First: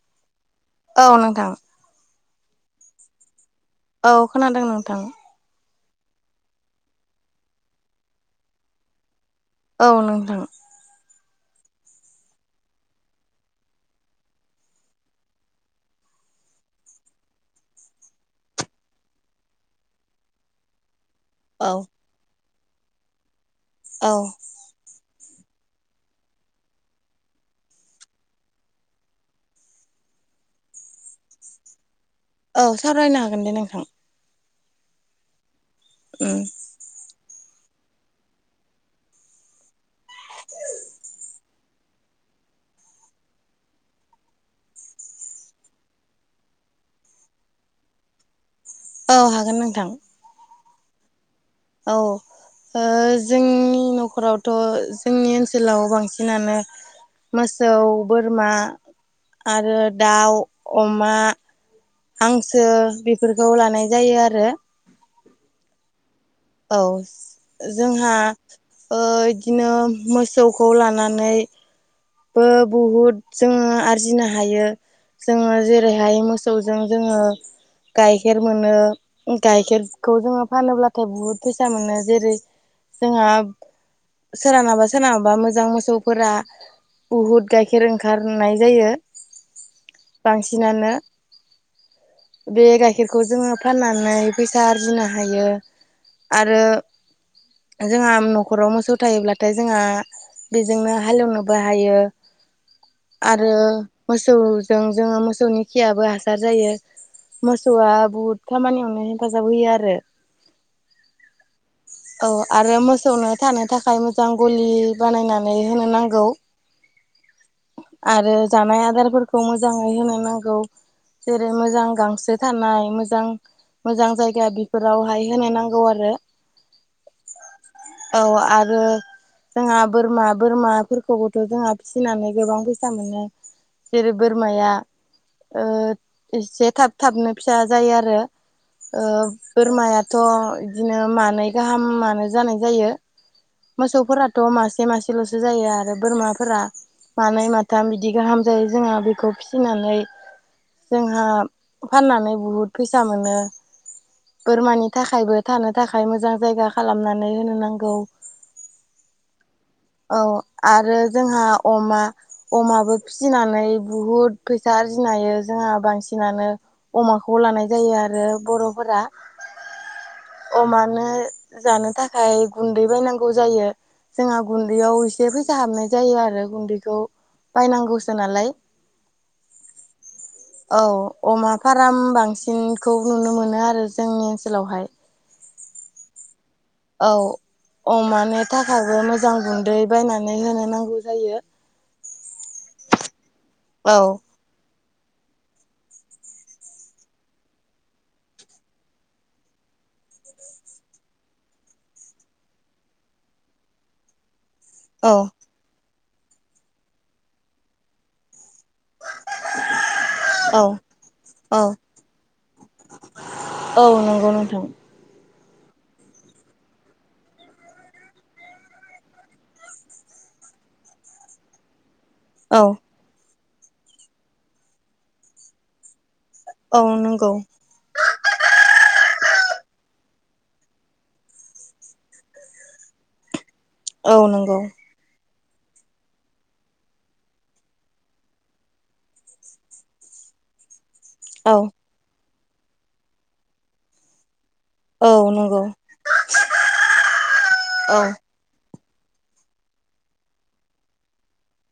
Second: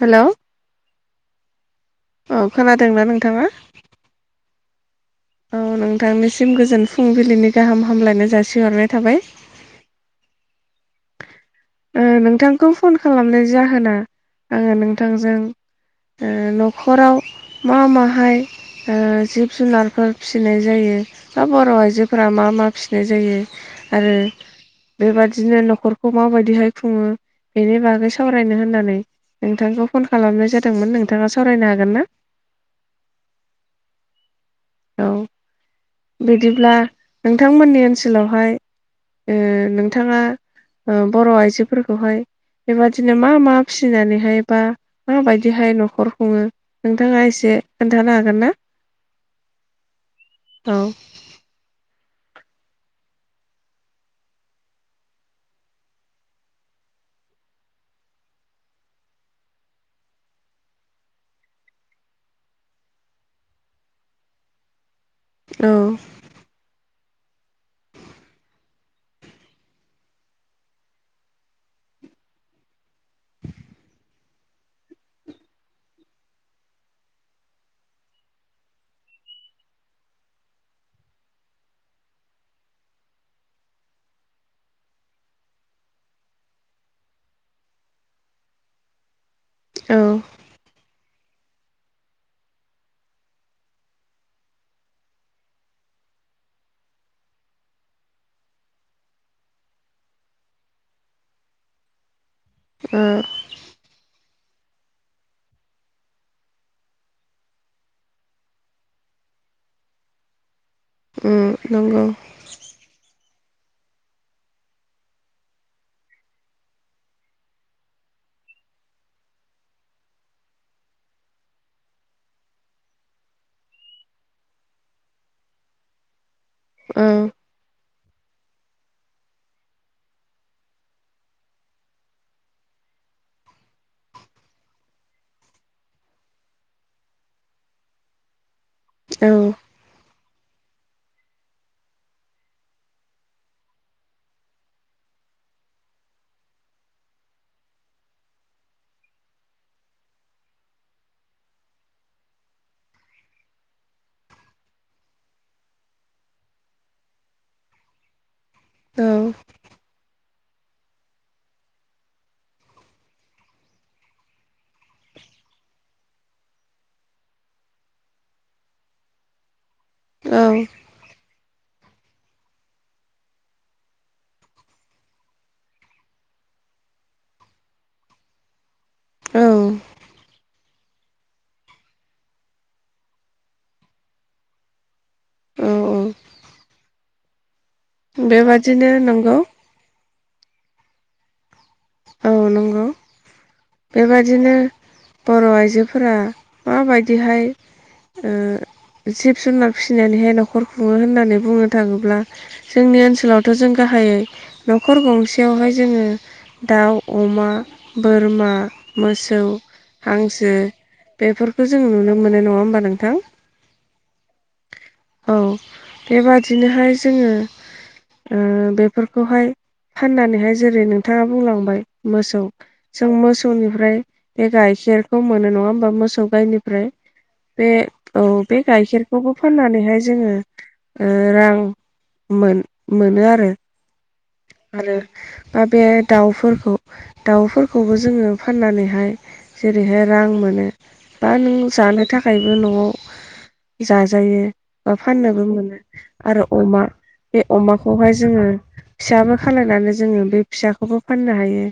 हेल' औ नोंथां? औ खोनादोंना नोंथांङा? औ खोनादों नोंथां- औ नोंथांनिसिम गोजोन फुंबिलिनि गाहाम हामलायनाय जासिहरनाय थाबाय। औ नोंथां। नोंथांखौ फन खालामनाय जाहोना आङो नोंथांजों न'खराव मा माहाय जिब जुनारफोर फिसिनाय जायो। दा बर' औ आइजोफोरा मा मा फिसिनाय जायो औ आरो बेबादिनो न'खरखौ माबायदिहाय खुङो बेनि बागै सावरायनो होननानै नोंथांखौ फन खालामनाय जादोंमोन नोंथाङा सावरायनो हागोन ना? औ सावरायनो हागोन दे नोंथां। औ। उम बिदिब्ला नोंथांमोननि ओनसोलावहाय नोंथांङा बर' आइजोफोरखौहाय बेबादिनो मा मा फिसिनानैहाय बा माबायदिहाय न'खर खुङो नोंथाङा एसे खोन्थानो हागोन ना? औ हागोन नोंथां। औ। औ। ओ जोंनि न'खरावथ' जोंनि ओनसोलाव बांसिनानो मोसौ बोरमा आरो दाउ अमा हांगसो बेफोरखौ लानाय जायो आरो। औ। औ जोंहा बिदिनो मोसौवखौ लानानै बो बहुद जोंङो आरजिनो हायो। जोंङो जेरैहाय मोसौवजों जोंङो गाइखेर मोनो गाइखेरखौ जोंङो फानोब्लाथाय बुहुद फैसा मोनो जेरै जोंहा सोरनाबा सोरनाबा मोजां मोसौव फोरा बहुद गाइखेर ओंखारनाय जायो। औ। बांसिनानो। बे गाइखेरखौ जोङो फाननानै फैसा आरजिनो हायो। आरो। जोंहा न'खराव मोसौ थायोब्लाथाय जोंहा बेजोंनो हालेवनो। बाहायो। ओ। आरो मोसौजों जोंङो मोसौनि खियाबो हासार जायो। मोसौव आ बुहुद खामानियावनो हेफाजाब होयो आरो नंगौ। औ आरो मोसौवनो थानो थाखाय मोजां गलि बानायनानै होनो नांगौव। आरो जानाय आदारफोरखौ मोजांङै होनो नांगौव जेरै मोजां गांसो थानाय मोजां मोजां जायगा बेफोरावहाय होनाय नांगौ आरो। ओम। औ आरो जोंहा बोरमा-बोरमाफोरखौबो। जोंहा फिसिनानै गोबां फैसा मोनो। जेरै बोरमाया ओ एसे थाब-थाबनो फिसा जायो आरो ओ औ बोरमाया। थ' बिदिनो मानै गाहामानो जानाय जायो। मोसौफोराथ' मासे - मासेल'सो जायो। आरो बोरमाफोरा मानै, माथाम बिदि गाहाम जायो। जोंहा बेखौ फिसिनानै। जोंहा फाननानै बहुद फैसा मोनो। बोरमानि थाखायबो थानो थाखाय मोजां जायगा खालामनानै होनो नांगौ। औ। औ आरो जोंहा, अमा। अमाबो फिसिनानै बहुद फैसा आरजिनो हायो जोंहा बांसिनानो। अमाखौ लानाय जायो आरो बर'फोरा। [unintelligible] अमानो। जानो थाखाय गुन्दै बायनांगौ जायो। जोंहा गुन्दैयाव जे फैसा हाबनाय जायो आरो गुन्दैखौ बायनांगौसो नालाय। [unintelligible] औ अमा फाराम बांसिन खौ नुनो मोनो आरो जोंनि ओनसोलावहाय। औ-औ। औ अमानि बेबादिनो थाखायबो मोजां नंगौ गुन्दै बायनानै होनो नांगौ जायो। औ नंगौ। औ बेबादिनो। बर' आइजोफोरा माबायदिहाय। ओ जिब- जुनार फिसिनानैहाय न'खर खुङो होननानै बुंनो थाङोब्ला। जोंनि ओनसोलावथ' जों गाहायै। न'खर औ गंसेयावहाय जोङो दाउ, अमा, बोरमा। मोसौ, हांसो औ औ बेफोरखौ जों नुनो मोनो नङा होमबा नोंथां? अ नांगौ नोंथां। औ बेबादिनोहाय जोङो। ओ बेफोरखौहाय, फाननानैहाय जेरै- नोंथाङा बुंलांबाय मोसौ। औ जों मोसौनिफ्राय बे गाइखेरखौ मोनो नङा होमबा? मोसौ गायनिफा। औ नंगौ। बे औ बे गाइखेरखौबो फाननानैहाय जोङो। ओ रां मोन-मोनो आरो। औ नंगौ। आरो बा बे दाउफोरखौबो दाउफोरखौबो जोङो फाननानैहाय जेरैहाय रां मोनो। बा औ नों जानो थाखायबो न'आव जाजायो। बा औ फाननोबो नंगौ मोनो आरो अमा बे औ अमाखौहाय जोङो फिसाबो खालायनानै जोङो बे फिसाखौबो फाननो हायो।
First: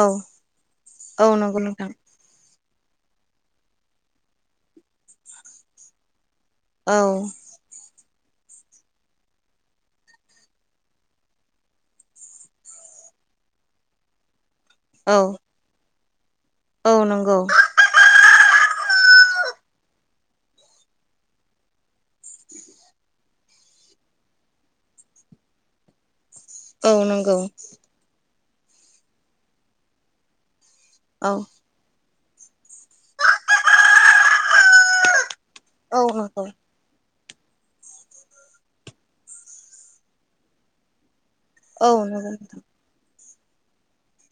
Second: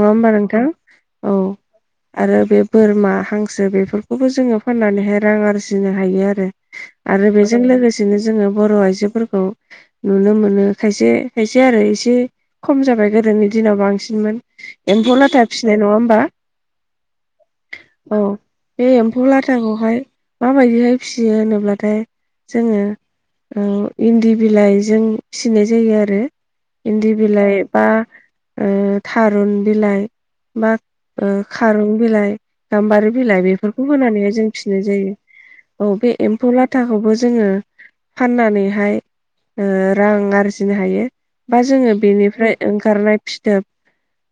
औ ओमबा नोंथां औ नंगौ नोंथां आरो बे बोरमा हांसो बेफोरखौबो जोङो फाननानैहाय रां आरजिनो हायो आरो औ आरो बेजों लोगोसेनो जोङो बर' आइजोफोरखौ नुनो मोनो खायसे खायसे आरो एसे खम जाबाय गोदोनि दिनाव बांसिनमोन। औ एम्फौ लाथा फिनाय नङा होनोमबा? औ नंगौ। औ बे एम्फौ लाथाखौहाय माबायदिहाय फिसियो होनोब्लाथाय। जोङो ओ इन्दि बिलाइ जों फिसिनाय जायो। आरो औ इन्दि नंगौ बिलाइ बा, ओ थारुन बिलाइ बा औ ओ। खारं बिलाइ, गाम्बारि बिलाइ बेफोरखौ होनोनानै जों फिसिनाय जायो। औ बे एम्फौ लाथ। थाखौबो जोङो फाननानैहाय रां आरजिनो हायो। बा औ जोङो नंगौ बेनिफ्राय ओंखारनाय फिथोब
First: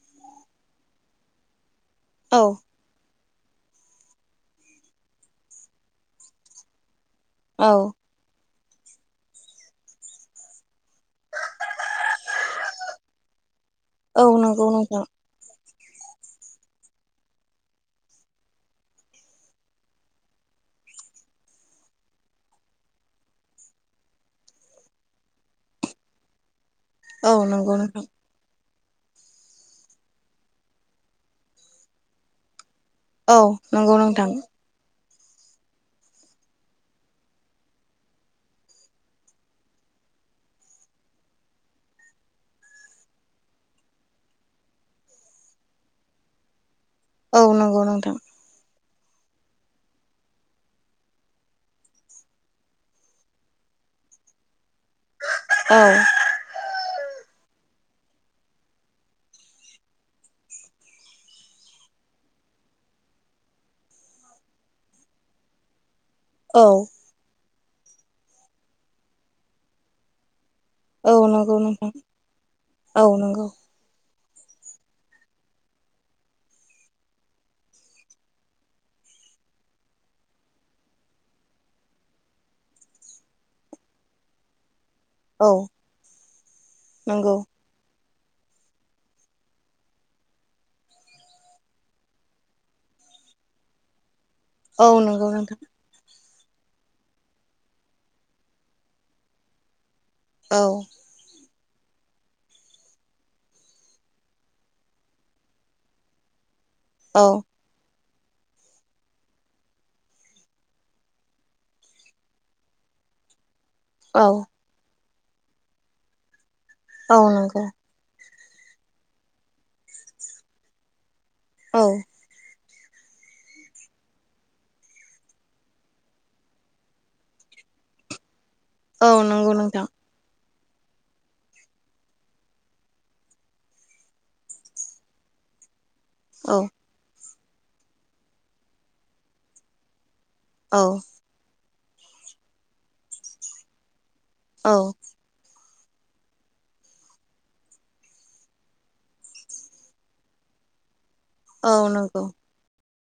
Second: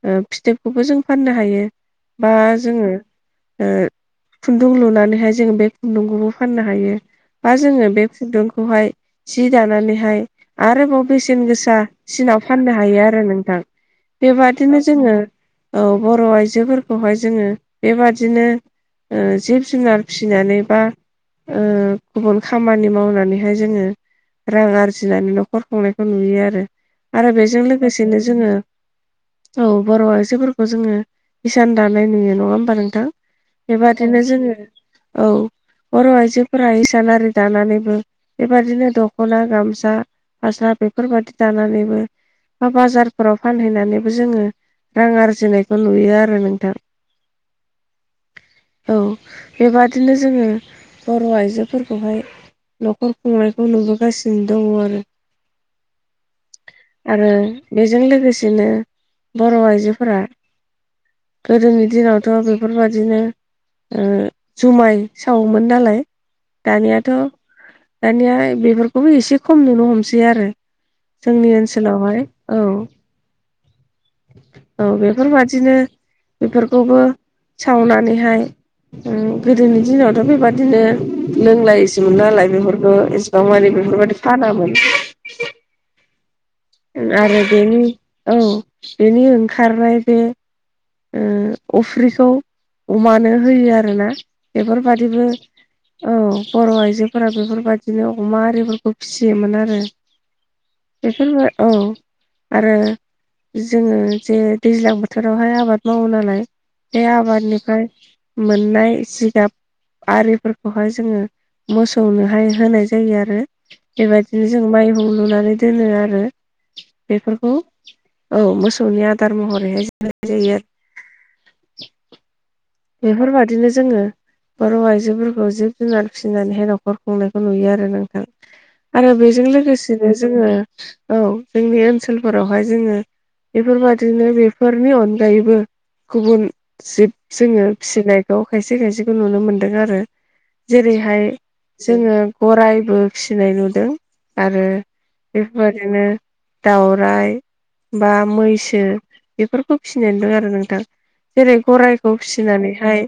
ओ फिथोबखौबो जों फाननो हायो। बा औ जोङो खुन्दुं लुनानैहाय जोंङो बे खुन्दुंखौबो फाननो हायो। बा औ जोङो बे खुन्दुंखौहाय जि दानानैहाय आरोबाव बेसेन गोसा फिसा सिनाव फाननो हायो आरो नोंथां औ नंगौ बेबादिनो नोंथां जोङो औ बर' आइजोफोरखौहाय जोङो बेबादिनो जिब जुनार फिसिनानैबा ओ गुबुन खामानि मावनानैहाय जोङो रां आरजिनानै न'खर खुंनायखौ नुयो आरो आरो औ बेजों नंगौ नोंथां लोगोसेनो जोङो औ बर' आइजोफोरखौ जोङो इसान दानाय नुयो नङा ओमबा नोंथां? औ नंगौ बेबादिनो नोंथां जोङो औ बर' आइजोफोरा इसान आरि दानानैबो बेबायदिनो दख'ना गामसा हास्ला बेफोरबायदि दानानैबो बा बाजारफोराव फानहैनानैबो जोङो रां आरजिनायखौ नुयो आरो नोंथां। औ नंगौ नोंथां। औ बेबादिनो जोङो बर' आइजोफोरखौहाय न'खर खुंनायखौ नुबोगासिनो दङ आरो ओ आरो बेजों लोगोसेनो बर' आइजोफोरा गोदोनि दिनावथ' बेफोरबादिनो ओ जुमाय सावोमोन नालाय। औ दानियाथ' दानिया बेफोरखौबो एसे खम नुनो हमसै आरो औ जोंनि नंगौ नोंथां ओनसोलावहाय औ औ बेफोरबादिनो बेफोरखौबो सावनानैहाय गोदोनि दिनावथ' बेबादिनो लोंलायसो मोनलालाय बेफोरखौ मानि बेफोरबादि फानामोन। औ नंगौ आरो बेनि औ बेनि ओंखारनाय बे अफ्रिखौ अमानो होयो आरोना औ बेफोरबादिबो नंगौ नोंथां औ बर' आइजोफोरा बेफोरबायदिनो अमा आरिफोरखौ फिसियोमोन आरो औ बेफोर औ आरो जोङो जे दैज्लां बोथोरावहाय आबाद मावो नालाय बे औ आबादनिफ्राय मोननाय जिगाब आरिफोरखौहाय जोङो मोसौनोहाय होनाय जायो आरो औ बेबायदिनो जों माइहुं लुनानै दोनो आरो औ बेफोरखौ नंगौ औ मोसौनि आदार महरैहाय जा [unintelligible] जायो औ बेफोरबादिनो जोङो बर' आइजोफोरखौ जिब जुनार फिसिनानैहाय न'खर खुंनायखौ नुयो आरो नोंथां। आरो औ बेजों नंगौ नोंथां लोगोसेनो जोङो औ जोंनि ओनसोलफोरावहा जोङो बेफोरबादिनो बेफोरनि अनगायैबो गुबुन औ जिब जोङो फिसिनायखौ खायसे खायसेखौ नुनो मोनदों आरो औ जेरैहाय जोङो गरायबो फिनाय नुदों आरो औ बेफोरबादिनो दाउराइ। बा मैसो बेफोरखौ फिनानै दं आरो नोंथां जेरै औ गराइ नंगौ फिसिनानैहाय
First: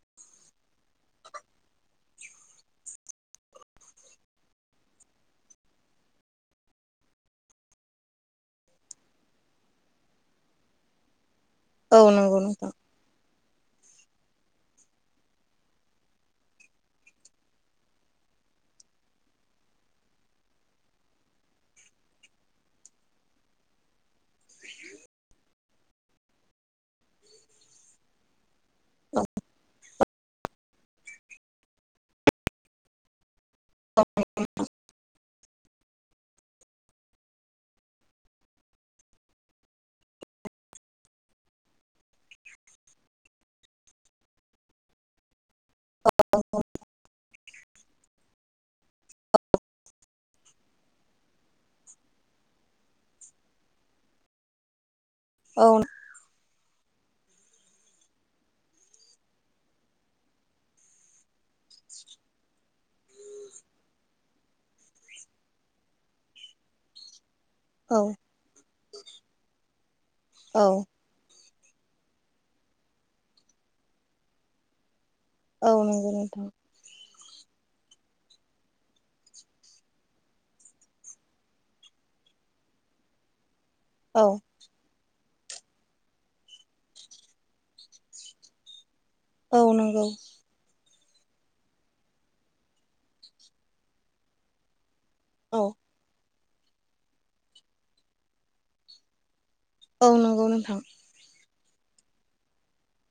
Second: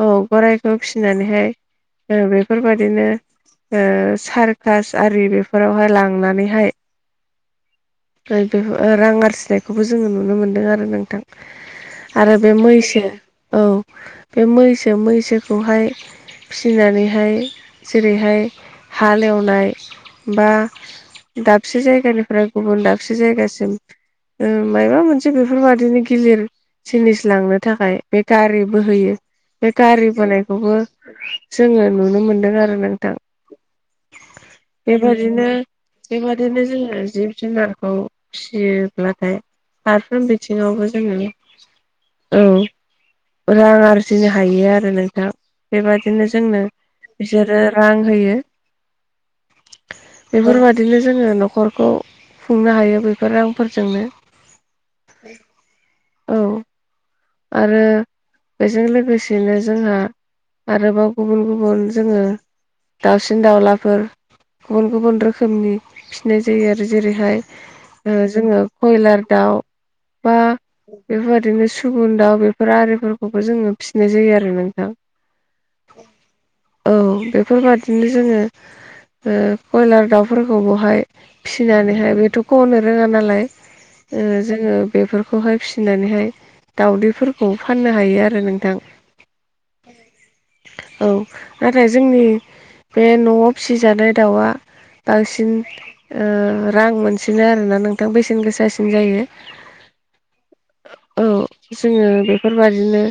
औ गराइखौ फिसिनानैहाय बेफोरबायाददिनो सारकास आरि बेफोरावहाय लांनानैहाय बे रां आरजिनायखौबो जोङो नुनो मोन्दों आरो नोंथां। औ आरो नंगौ बे नोंथां मैसो औ बे मैसो मैसोखौहाय फिसिनानैहाय जेरैहाय हालेवनाय बा दाबसे जायगानिफ्राय गुबुन दाबसे जायगासिम ओ मायबा मोनसे बेफोरबादिनो गिलिर जिनिस लांनो थाखाय बे गारि बोहोयो बे गारि बोनायखौबो जोङो नुनो मोनदों आरो नों थां बेबा बिदिनो बेबादिनो जोङो जिब जुनारखौ फिसियोब्लाथाय फारफ्रोम बिथिङावबो जोङो औ। रां आरजिनो हायो आरो नोंथां। बेबादिनो जोंनो बिसोरो रां होयो। बेफोरबादिनो जोङो न'खरखौ खुंनो हायो बेफोर रांफोरजोंनो। औ। औ। आरो बेजों लोगोसेनो जोंहा आरोबाव गुबुन गुबुन जोङो दावसिन दाउलाफोर गुबुन गुबुन रोखोमनि फिसिनाय जायो आरो जेरैहाय औ ओ जोङो कयलार दाउ बा औ। बेफोरबायदिनो सुबुन दाउ बेफोर आरिफोरखौबो जोङो फिसिनाय जायो आरो नोंथां। औ नंगौ नोंथां। औ बेफोरबादिनो जोङो ओ कयलार दाउफोरखौ बहाय फिसिनानैहाय बेथ' गनो रोङा नालाय औ ओ जोङो बेफोरखौहाय फिसिनानैहाय दाउदैफोरखौ फाननो हायो आरो नोंथां। औ नंगौ। औ। नाथाय जोंनि बे न'आव फिसिजानाय दाउआ बांसिन औ ओ रां मोनसिनो आरो ना नोंथां बेसेन गोसासिन जायो। औ नंगौ नोंथां। औ जोङो बेफोरबादिनो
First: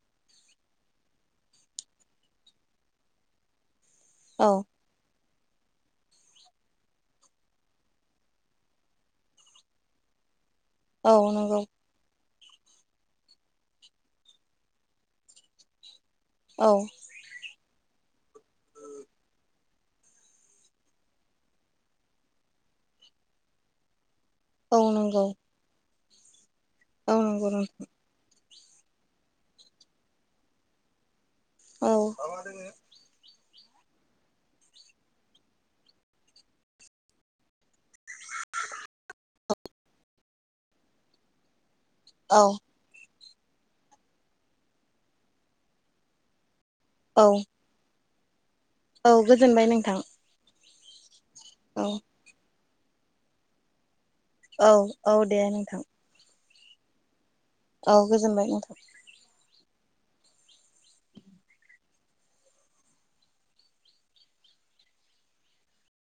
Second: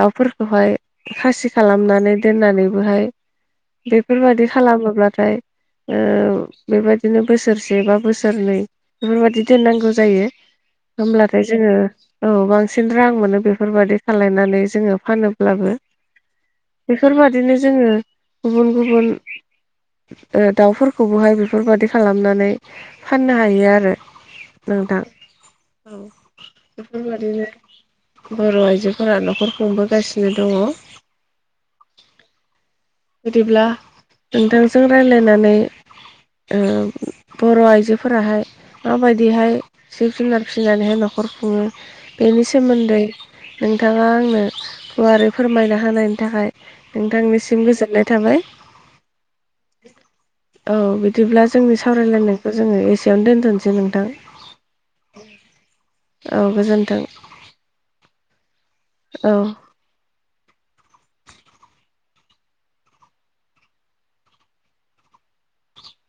दाउफोरखौहाय खासि खालामनानै दोननानैबोहाय बेफोरबादि औ खालामोब्लाथाय ओ बेबायदिनो बोसोरसे बा बोसोरनै बेफोरबादि दोननांगौ जायो। औ होमब्लाथाय नंगौ जोङो औ बां सिन रां मोनो बेफोरबादि खालायनानै जोङो फानोब्लाबो। औ। बेफोरबादिनो जोंङो गुबुन-गुबुन ओ दाउफोरखौबोहाय बेफोरबादि खालामनानै फाननो हायो आरो। औ नोंथां। नंगौ औ औ नंगौ बेफोरबायादिनो नोंथां बर' आइजोफोरा न'खर खुंबोगासिनो दङ। औ। बिदिब्ला नोंथांजों रायलायनानै ओम बर' आइजोफोराहाय माबायदिहाय जिब जुनार फिसिनानैहाय न'खर खुङो औ बेनि सोमोन्दै नोंथाङा आंनो गुवारै फोरमायना होनायनि थाखाय औ नोंथांनिसिम गोजोननाय थाबाय। औ गोजोनबाय नोंथां। औ बिदिब्ला जोंनि औ सावरायलायनायखौ जोङो एसेयावनो दोनथ'नोसै नोंथां। औ औ दे नोंथां। औ गोजोन्थों। औ गोजोनबाय नोंथां। औ।